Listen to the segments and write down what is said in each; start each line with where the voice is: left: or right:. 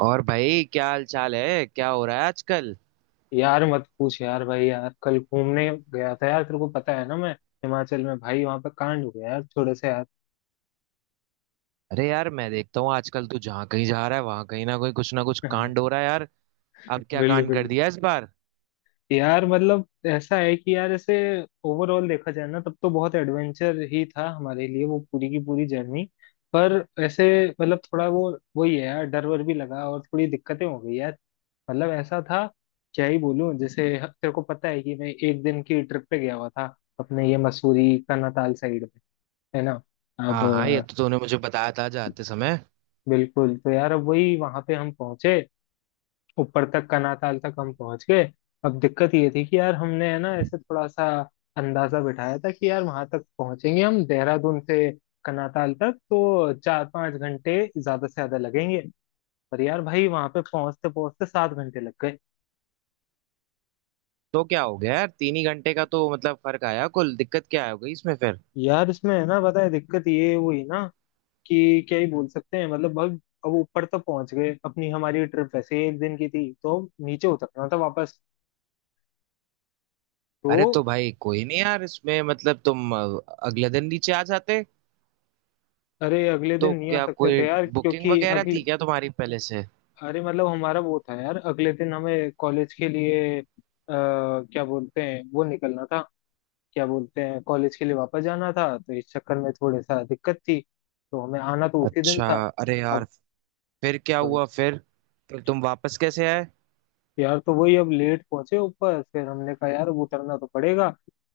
right: और भाई, क्या हाल चाल है? क्या हो रहा है आजकल?
left: यार मत पूछ यार। भाई यार कल घूमने गया था यार, तेरे को पता है ना, मैं हिमाचल में। भाई वहां पे कांड हो गया यार थोड़े से यार।
right: अरे यार, मैं देखता हूँ आजकल तू जहाँ कहीं जा रहा है, वहां कहीं ना कहीं कुछ ना कुछ कांड हो रहा है यार। अब क्या कांड कर
left: बिल्कुल।
right: दिया इस बार?
left: यार मतलब ऐसा है कि यार ऐसे ओवरऑल देखा जाए ना, तब तो बहुत एडवेंचर ही था हमारे लिए वो पूरी की पूरी जर्नी। पर ऐसे मतलब थोड़ा वो, वही है यार, डर वर भी लगा और थोड़ी दिक्कतें हो गई यार। मतलब ऐसा था, क्या ही बोलूं। जैसे तेरे को पता है कि मैं एक दिन की ट्रिप पे गया हुआ था अपने ये मसूरी का नताल साइड में, है ना। अब
right: हाँ हाँ, ये तो तूने मुझे बताया था जाते समय।
left: बिल्कुल, तो यार अब वही वहां पे हम पहुंचे, ऊपर तक कनाताल तक हम पहुंच गए। अब दिक्कत ये थी कि यार हमने है ना ऐसे थोड़ा सा अंदाजा बिठाया था कि यार वहां तक पहुंचेंगे हम देहरादून से कनाताल तक तो चार पांच घंटे ज्यादा से ज्यादा लगेंगे, पर यार भाई वहां पे पहुंचते पहुंचते सात घंटे लग गए।
right: तो क्या हो गया यार? तीन ही घंटे का तो मतलब फर्क आया। कुल दिक्कत क्या हो गई इसमें फिर?
left: यार इसमें है ना, पता है दिक्कत ये हुई ना कि क्या ही बोल सकते हैं, मतलब अब ऊपर तक पहुंच गए, अपनी हमारी ट्रिप वैसे ही एक दिन की थी, तो नीचे उतरना था वापस तो।
right: अरे तो भाई, कोई नहीं यार, इसमें मतलब तुम अगले दिन नीचे आ जाते।
left: अरे अगले दिन
right: तो
left: नहीं आ
right: क्या
left: सकते
right: कोई
left: थे यार,
right: बुकिंग
left: क्योंकि
right: वगैरह
left: अगले,
right: थी क्या तुम्हारी पहले से?
left: अरे मतलब हमारा वो था यार, अगले दिन हमें कॉलेज के लिए क्या बोलते हैं, वो निकलना था, क्या बोलते हैं कॉलेज के लिए वापस जाना था, तो इस चक्कर में थोड़ी सा दिक्कत थी। तो हमें आना तो उसी दिन
right: अच्छा।
left: था।
right: अरे यार,
left: अब
right: फिर क्या हुआ? फिर तुम वापस कैसे आए?
left: यार, तो वही अब लेट पहुंचे ऊपर, फिर हमने कहा यार अब उतरना तो पड़ेगा।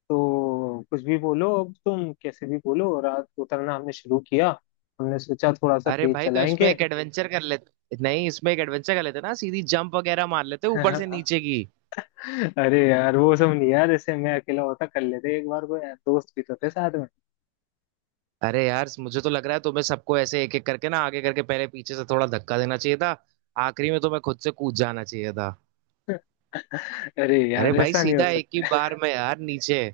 left: तो कुछ भी बोलो, अब तुम कैसे भी बोलो, रात उतरना हमने शुरू किया। हमने सोचा थोड़ा सा
right: अरे
left: तेज
right: भाई, तो इसमें
left: चलाएंगे।
right: एक एडवेंचर कर लेते, नहीं, इसमें एक एडवेंचर कर लेते ना, सीधी जंप वगैरह मार लेते ऊपर से नीचे की।
left: अरे यार वो सब नहीं यार, ऐसे मैं अकेला होता कर लेते एक बार को यार, दोस्त भी तो थे साथ में।
right: अरे यार, मुझे तो लग रहा है तुम्हें सबको ऐसे एक एक करके ना आगे करके, पहले पीछे से थोड़ा धक्का देना चाहिए था। आखिरी में तुम्हें खुद से कूद जाना चाहिए था।
left: अरे
right: अरे
left: यार
right: भाई,
left: ऐसा नहीं हो
right: सीधा एक ही
left: सकता।
right: बिल्कुल बार में यार नीचे।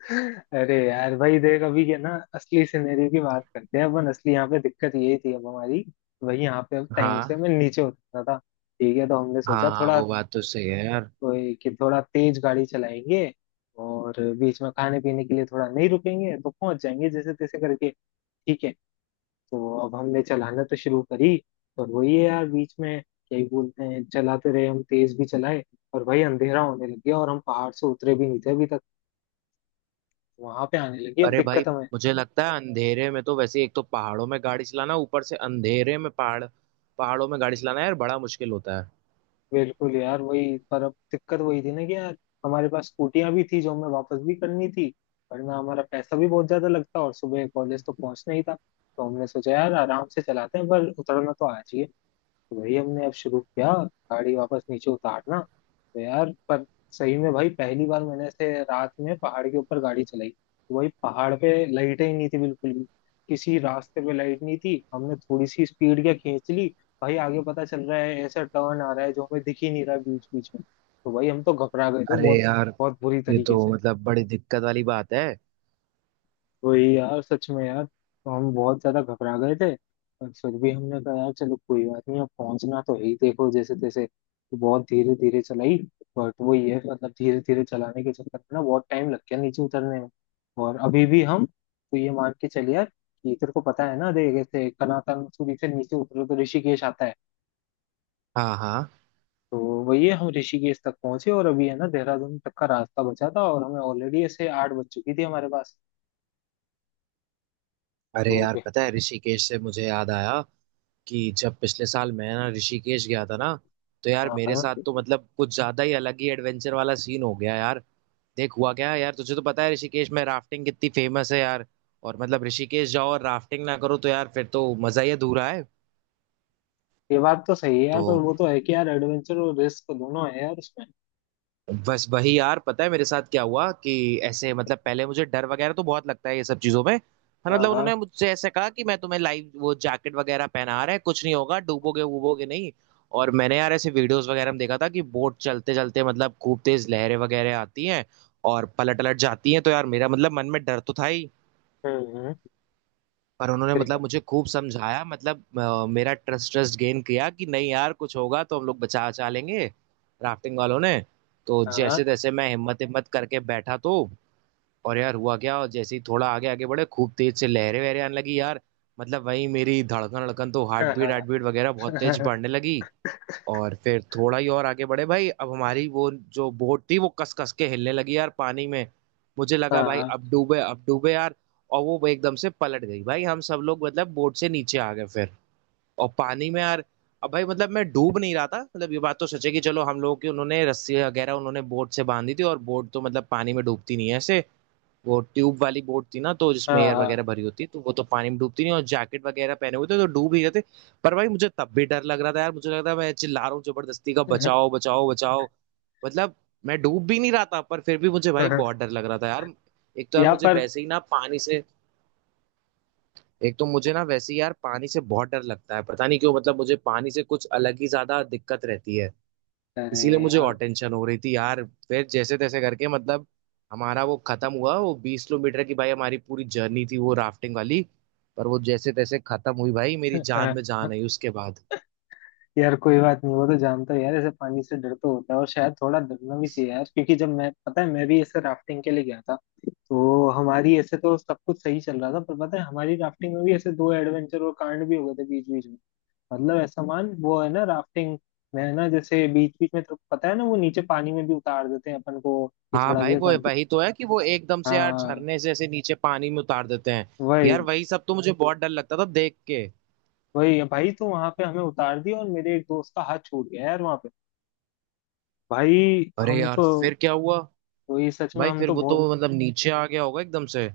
left: अरे यार भाई देख, अभी क्या ना, असली सिनेरियो की बात करते हैं अपन। असली यहाँ पे दिक्कत यही थी अब हमारी, भाई यहाँ पे अब टाइम से
right: हाँ
left: मैं नीचे उतरना था। ठीक है, तो हमने सोचा
right: हाँ हाँ,
left: थोड़ा,
right: वो बात तो सही है यार।
left: कि थोड़ा तेज गाड़ी चलाएंगे और बीच में खाने पीने के लिए थोड़ा नहीं रुकेंगे, तो पहुंच जाएंगे जैसे तैसे करके। ठीक है, तो अब हमने चलाना तो शुरू करी और वही है यार, बीच में क्या ही बोलते हैं, चलाते रहे हम, तेज भी चलाए। और भाई अंधेरा होने लग गया और हम पहाड़ से उतरे भी नहीं थे अभी तक। वहां पे आने लगी अब
right: अरे भाई,
left: दिक्कत हमें।
right: मुझे लगता है अंधेरे में तो वैसे, एक तो पहाड़ों में गाड़ी चलाना, ऊपर से अंधेरे में पहाड़, पहाड़ों में गाड़ी चलाना यार बड़ा मुश्किल होता है।
left: बिल्कुल यार, वही पर अब दिक्कत वही थी ना कि यार हमारे पास स्कूटियां भी थी जो हमें वापस भी करनी थी, वरना हमारा पैसा भी बहुत ज्यादा लगता, और सुबह कॉलेज तो पहुंचना ही था। तो हमने सोचा यार आराम से चलाते हैं, पर उतरना तो आज ही है। वही हमने अब शुरू किया, गाड़ी वापस नीचे उतारना, तो यार पर सही में भाई पहली बार मैंने ऐसे रात में पहाड़ के ऊपर गाड़ी चलाई, तो वही पहाड़ पे लाइटें ही नहीं थी बिल्कुल भी। किसी रास्ते पे लाइट नहीं थी। हमने थोड़ी सी स्पीड क्या खींच ली, भाई आगे पता चल रहा है ऐसा टर्न आ रहा है जो हमें दिख ही नहीं रहा बीच बीच में, तो भाई हम तो घबरा गए थे
right: अरे
left: बहुत।
right: यार,
left: बहुत बुरी
right: ये
left: तरीके से।
right: तो मतलब बड़ी दिक्कत वाली बात है।
left: वही यार, सच में यार, तो हम बहुत ज्यादा घबरा गए थे। पर फिर भी हमने कहा यार चलो कोई बात नहीं, अब पहुंचना तो है ही, देखो जैसे तैसे, तो बहुत धीरे धीरे चलाई। बट वो ये है, मतलब धीरे धीरे चलाने के चक्कर में ना बहुत टाइम लग गया नीचे उतरने में। और अभी भी हम तो, ये मान के चलिए यार कि तेरे को पता है ना, देख ऐसे कनातन सूरी से नीचे उतरो तो ऋषिकेश आता है।
right: हाँ हाँ।
left: तो वही है, हम ऋषिकेश तक पहुंचे और अभी है ना देहरादून तक का रास्ता बचा था, और हमें ऑलरेडी ऐसे आठ बज चुकी थी हमारे पास
right: अरे
left: तो।
right: यार, पता है, ऋषिकेश से मुझे याद आया कि जब पिछले साल मैं ना ऋषिकेश गया था ना, तो यार
left: हाँ
right: मेरे
left: हाँ।
right: साथ तो मतलब कुछ ज्यादा ही अलग ही एडवेंचर वाला सीन हो गया यार। देख, हुआ क्या है यार, तुझे तो पता है ऋषिकेश में राफ्टिंग कितनी फेमस है यार। और मतलब ऋषिकेश जाओ और राफ्टिंग ना करो तो यार फिर तो मजा ही अधूरा है।
left: ये बात तो सही है यार,
right: तो
left: पर वो तो है कि यार एडवेंचर और रिस्क दोनों है यार उसमें।
right: बस वही यार, पता है मेरे साथ क्या हुआ कि ऐसे मतलब पहले मुझे डर वगैरह तो बहुत लगता है ये सब चीजों में। हाँ,
left: हाँ
right: मतलब
left: हाँ।
right: उन्होंने मुझसे ऐसे कहा कि मैं तुम्हें लाइव वो जैकेट वगैरह पहना रहे हैं, कुछ नहीं होगा, डूबोगे वूबोगे नहीं। और मैंने यार ऐसे वीडियोस वगैरह में देखा था कि बोट चलते चलते मतलब खूब तेज लहरें वगैरह आती हैं और पलट पलट जाती हैं। तो यार मेरा मतलब मन में डर तो था ही।
left: हम्म हम्म,
right: पर उन्होंने
left: फिर क्या।
right: मतलब मुझे खूब समझाया, मतलब मेरा ट्रस्ट ट्रस्ट गेन किया कि नहीं यार, कुछ होगा तो हम लोग बचा बचा लेंगे, राफ्टिंग वालों ने। तो
left: हाँ
right: जैसे तैसे मैं हिम्मत हिम्मत करके बैठा तो। और यार हुआ क्या, और जैसे ही थोड़ा आगे आगे बढ़े, खूब तेज से लहरें वहरें आने लगी यार। मतलब वही, मेरी धड़कन धड़कन तो,
left: हाँ। हाँ।
right: हार्ट बीट वगैरह बहुत तेज बढ़ने लगी। और फिर थोड़ा ही और आगे बढ़े भाई, अब हमारी वो जो बोट थी वो कस कस के हिलने लगी यार पानी में। मुझे लगा भाई,
left: हाँ।
right: अब डूबे यार। और वो एकदम से पलट गई भाई, हम सब लोग मतलब बोट से नीचे आ गए फिर, और पानी में यार। अब भाई मतलब मैं डूब नहीं रहा था। मतलब ये बात तो सच है कि चलो, हम लोगों की उन्होंने रस्सी वगैरह उन्होंने बोट से बांधी थी, और बोट तो मतलब पानी में डूबती नहीं है ऐसे। वो ट्यूब वाली बोट थी ना, तो जिसमें एयर
left: हाँ
right: वगैरह भरी होती है तो वो तो पानी में डूबती नहीं, और जैकेट वगैरह पहने हुए थे तो डूब ही गए थे। पर भाई मुझे तब भी डर लग रहा था यार, मुझे लग रहा था मैं चिल्ला रहा हूँ जबरदस्ती का, बचाओ बचाओ बचाओ। मतलब, मैं डूब भी नहीं रहा था पर फिर भी मुझे भाई
left: हाँ।
right: बहुत डर लग रहा था यार। एक तो यार
left: यहाँ
right: मुझे
left: पर।
right: वैसे ही ना पानी से, एक तो मुझे ना वैसे ही यार पानी से बहुत डर लगता है, पता नहीं क्यों। मतलब मुझे पानी से कुछ अलग ही ज्यादा दिक्कत रहती है। इसीलिए
left: अरे।
right: मुझे और
left: हाँ
right: टेंशन हो रही थी यार। फिर जैसे तैसे करके मतलब हमारा वो खत्म हुआ। वो 20 किलोमीटर की भाई हमारी पूरी जर्नी थी वो राफ्टिंग वाली। पर वो जैसे तैसे खत्म हुई भाई, मेरी जान
left: हाँ।
right: में जान आई उसके बाद।
left: यार कोई बात नहीं, वो तो जानता है यार ऐसे पानी से डर तो होता है, और शायद थोड़ा डरना भी चाहिए यार। क्योंकि जब मैं, पता है मैं भी ऐसे राफ्टिंग के लिए गया था, तो हमारी ऐसे तो सब कुछ सही चल रहा था, पर पता है हमारी राफ्टिंग में भी ऐसे दो एडवेंचर और कांड भी हो गए थे बीच बीच में। मतलब ऐसा मान, वो है ना राफ्टिंग में है ना, जैसे बीच बीच में तो पता है ना, वो नीचे पानी में भी उतार देते हैं अपन को कि
right: हाँ
left: थोड़ा
right: भाई,
left: देर
right: वो
left: पानी।
right: वही तो है कि वो एकदम से यार
left: हाँ।
right: झरने से ऐसे नीचे पानी में उतार देते हैं।
left: वही।
right: यार वही सब तो मुझे बहुत डर लगता था देख के।
left: वही है भाई, तो वहां पे हमें उतार दिया और मेरे एक दोस्त का हाथ छूट गया यार वहां पे। भाई
right: अरे
left: हम
right: यार
left: तो,
right: फिर क्या हुआ?
left: वही सच में
right: भाई
left: हम
right: फिर
left: तो
right: वो तो
left: बहुत।
right: मतलब नीचे आ गया होगा एकदम से।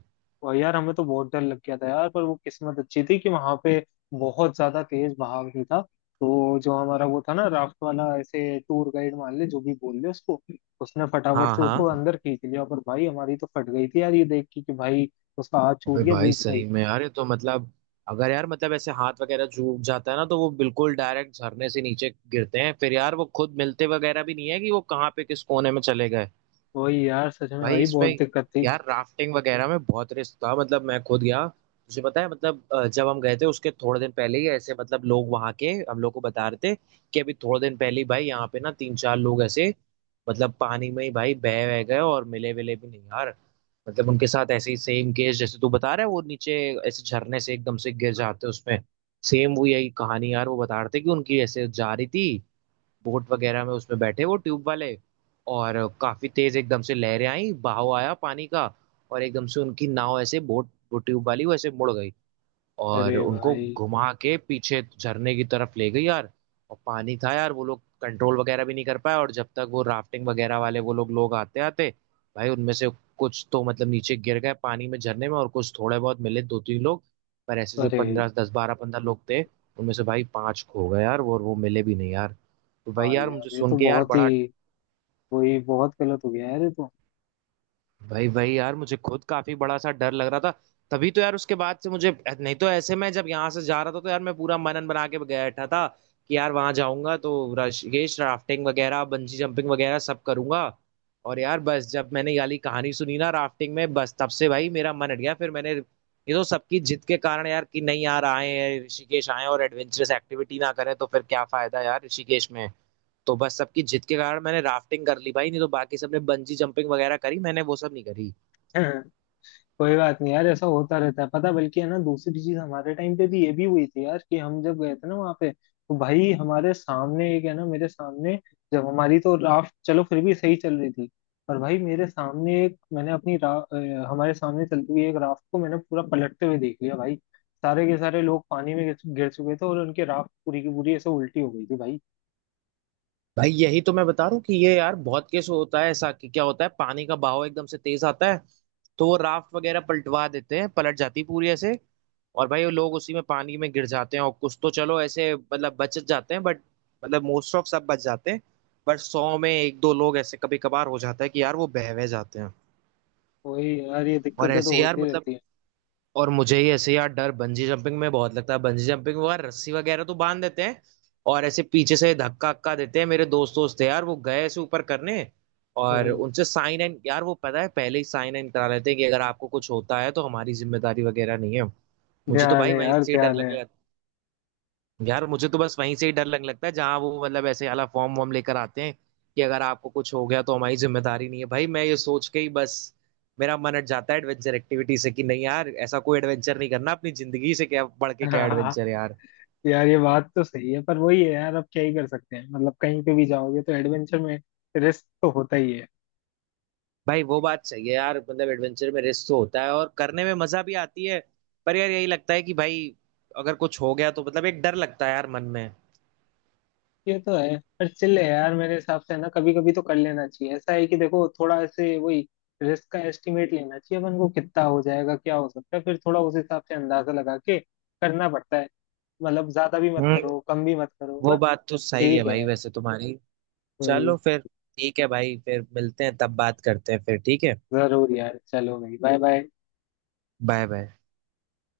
left: और यार हमें तो बहुत डर लग गया था यार, पर वो किस्मत अच्छी थी कि वहां पे बहुत ज्यादा तेज बहाव नहीं था। तो जो हमारा वो था ना राफ्ट वाला, ऐसे टूर गाइड मान ले जो भी बोल ले उसको, उसने फटाफट
right: हाँ
left: से उसको
right: हाँ।
left: अंदर खींच लिया। पर भाई हमारी तो फट गई थी यार ये देख के कि भाई उसका हाथ
right: अबे
left: छूट गया
right: भाई
left: बीच में
right: सही
left: ही।
right: में यार, ये तो मतलब, अगर यार मतलब ऐसे हाथ वगैरह चूक जाता है ना, तो वो बिल्कुल डायरेक्ट झरने से नीचे गिरते हैं फिर यार, वो खुद मिलते वगैरह भी नहीं है कि वो कहाँ पे किस कोने में चले गए।
left: वही यार, सच में
right: भाई
left: भाई
right: इसमें
left: बहुत दिक्कत थी।
right: यार राफ्टिंग वगैरह में बहुत रिस्क था। मतलब मैं खुद गया तुझे पता है, मतलब जब हम गए थे उसके थोड़े दिन पहले ही ऐसे मतलब लोग वहां के हम लोग को बता रहे थे कि अभी थोड़े दिन पहले ही भाई यहाँ पे ना तीन चार लोग ऐसे मतलब पानी में ही भाई बह बह गए और मिले विले भी नहीं यार। मतलब उनके साथ ऐसे ही सेम केस, जैसे तू बता रहा है, वो नीचे ऐसे झरने से एकदम से गिर जाते हैं उसमें। सेम वो यही कहानी यार वो बता रहे थे कि उनकी ऐसे जा रही थी बोट वगैरह में, उसमें बैठे वो ट्यूब वाले, और काफी तेज एकदम से लहरें आई, बहाव आया पानी का, और एकदम से उनकी नाव ऐसे, बोट, वो ट्यूब वाली वैसे मुड़ गई, और
left: अरे
right: उनको
left: भाई।
right: घुमा के पीछे झरने की तरफ ले गई यार। और पानी था यार, वो लोग कंट्रोल वगैरह भी नहीं कर पाए, और जब तक वो राफ्टिंग वगैरह वाले वो लोग लोग आते आते, भाई उनमें से कुछ तो मतलब नीचे गिर गए पानी में, झरने में, और कुछ थोड़े बहुत मिले, दो तीन लोग। पर ऐसे जो
left: अरे
right: 15 10 12 15 लोग थे, उनमें से भाई पांच खो गए यार, और वो मिले भी नहीं यार। तो भाई
left: भाई
right: यार मुझे
left: यार ये
right: सुन
left: तो
right: के यार
left: बहुत
right: बड़ा,
left: ही, वही बहुत गलत हो गया यार ये तो।
right: भाई भाई यार मुझे खुद काफी बड़ा सा डर लग रहा था। तभी तो यार उसके बाद से मुझे, नहीं तो ऐसे में जब यहाँ से जा रहा था तो यार मैं पूरा मनन बना के बैठा था कि यार वहां जाऊंगा तो ये राफ्टिंग वगैरह, बंजी जंपिंग वगैरह सब करूंगा। और यार बस जब मैंने ये वाली कहानी सुनी ना राफ्टिंग में, बस तब से भाई मेरा मन हट गया। फिर मैंने ये तो सबकी जिद के कारण यार, कि नहीं यार, आए ऋषिकेश आए और एडवेंचरस एक्टिविटी ना करें तो फिर क्या फायदा यार ऋषिकेश में। तो बस सबकी जिद के कारण मैंने राफ्टिंग कर ली भाई, नहीं तो बाकी सबने बंजी जंपिंग वगैरह करी, मैंने वो सब नहीं करी।
left: कोई बात नहीं यार, ऐसा होता रहता है। पता, बल्कि है ना दूसरी चीज हमारे टाइम पे भी ये भी हुई थी यार कि हम जब गए थे ना वहाँ पे, तो भाई हमारे सामने एक है ना, मेरे सामने जब हमारी तो राफ्ट चलो फिर भी सही चल रही थी, पर भाई मेरे सामने एक मैंने अपनी हमारे सामने चलती हुई एक राफ्ट को मैंने पूरा पलटते हुए देख लिया भाई। सारे के सारे लोग पानी में गिर चुके थे और उनकी राफ्ट पूरी की पूरी ऐसे उल्टी हो गई थी भाई।
right: भाई यही तो मैं बता रहा हूँ कि ये यार बहुत केस होता है ऐसा, कि क्या होता है, पानी का बहाव एकदम से तेज आता है, तो वो राफ्ट वगैरह पलटवा देते हैं, पलट जाती है पूरी ऐसे, और भाई वो लोग उसी में पानी में गिर जाते हैं। और कुछ तो चलो ऐसे मतलब बच जाते हैं, बट मतलब मोस्ट ऑफ सब बच जाते हैं, बट 100 में एक दो लोग ऐसे कभी कभार हो जाता है कि यार वो बह बह जाते हैं।
left: तो वही यार, ये
right: और
left: दिक्कतें तो
right: ऐसे यार
left: होती
right: मतलब,
left: रहती है।
right: और मुझे ही ऐसे यार डर बंजी जंपिंग में बहुत लगता है। बंजी जंपिंग में यार रस्सी वगैरह तो बांध देते हैं, और ऐसे पीछे से धक्का अक्का देते हैं। मेरे दोस्त दोस्त थे यार, वो गए ऐसे ऊपर करने, और
left: हम्म।
right: उनसे साइन इन यार, वो पता है पहले ही साइन इन करा लेते हैं कि अगर आपको कुछ होता है तो हमारी जिम्मेदारी वगैरह नहीं है। मुझे तो
left: ध्यान
right: भाई
left: है
right: वहीं
left: यार,
right: से ही डर
left: ध्यान
right: लगने लगता है। यार मुझे तो बस वहीं से ही डर लगने लगता है, जहां वो मतलब ऐसे वाला फॉर्म वॉर्म लेकर आते हैं कि अगर आपको कुछ हो गया तो हमारी जिम्मेदारी नहीं है। भाई मैं ये सोच के ही बस मेरा मन हट जाता है एडवेंचर एक्टिविटी से, कि नहीं यार, ऐसा कोई एडवेंचर नहीं करना। अपनी जिंदगी से क्या बढ़ के क्या
left: है।
right: एडवेंचर यार।
left: यार ये बात तो सही है, पर वही है यार अब क्या ही कर सकते हैं, मतलब कहीं पे भी जाओगे तो एडवेंचर में रिस्क तो होता ही है।
right: भाई वो बात सही है यार, मतलब एडवेंचर में रिस्क तो होता है और करने में मजा भी आती है, पर यार यही लगता है कि भाई अगर कुछ हो गया तो मतलब एक डर लगता है यार मन में।
left: ये तो है, पर चिल है यार। मेरे हिसाब से ना कभी कभी तो कर लेना चाहिए। ऐसा है कि देखो, थोड़ा ऐसे वही रिस्क का एस्टिमेट लेना चाहिए अपन को, कितना हो जाएगा, क्या हो सकता है, फिर थोड़ा उस हिसाब से अंदाजा लगा के करना पड़ता है। मतलब ज्यादा भी मत
right: हम्म,
left: करो, कम भी मत करो,
right: वो
left: बस।
right: बात तो सही है
left: ठीक है
right: भाई
left: यार।
right: वैसे तुम्हारी। चलो
left: वही।
right: फिर, ठीक है भाई, फिर मिलते हैं, तब बात करते हैं फिर, ठीक है?
left: जरूर यार, चलो भाई, बाय बाय।
right: Bye bye.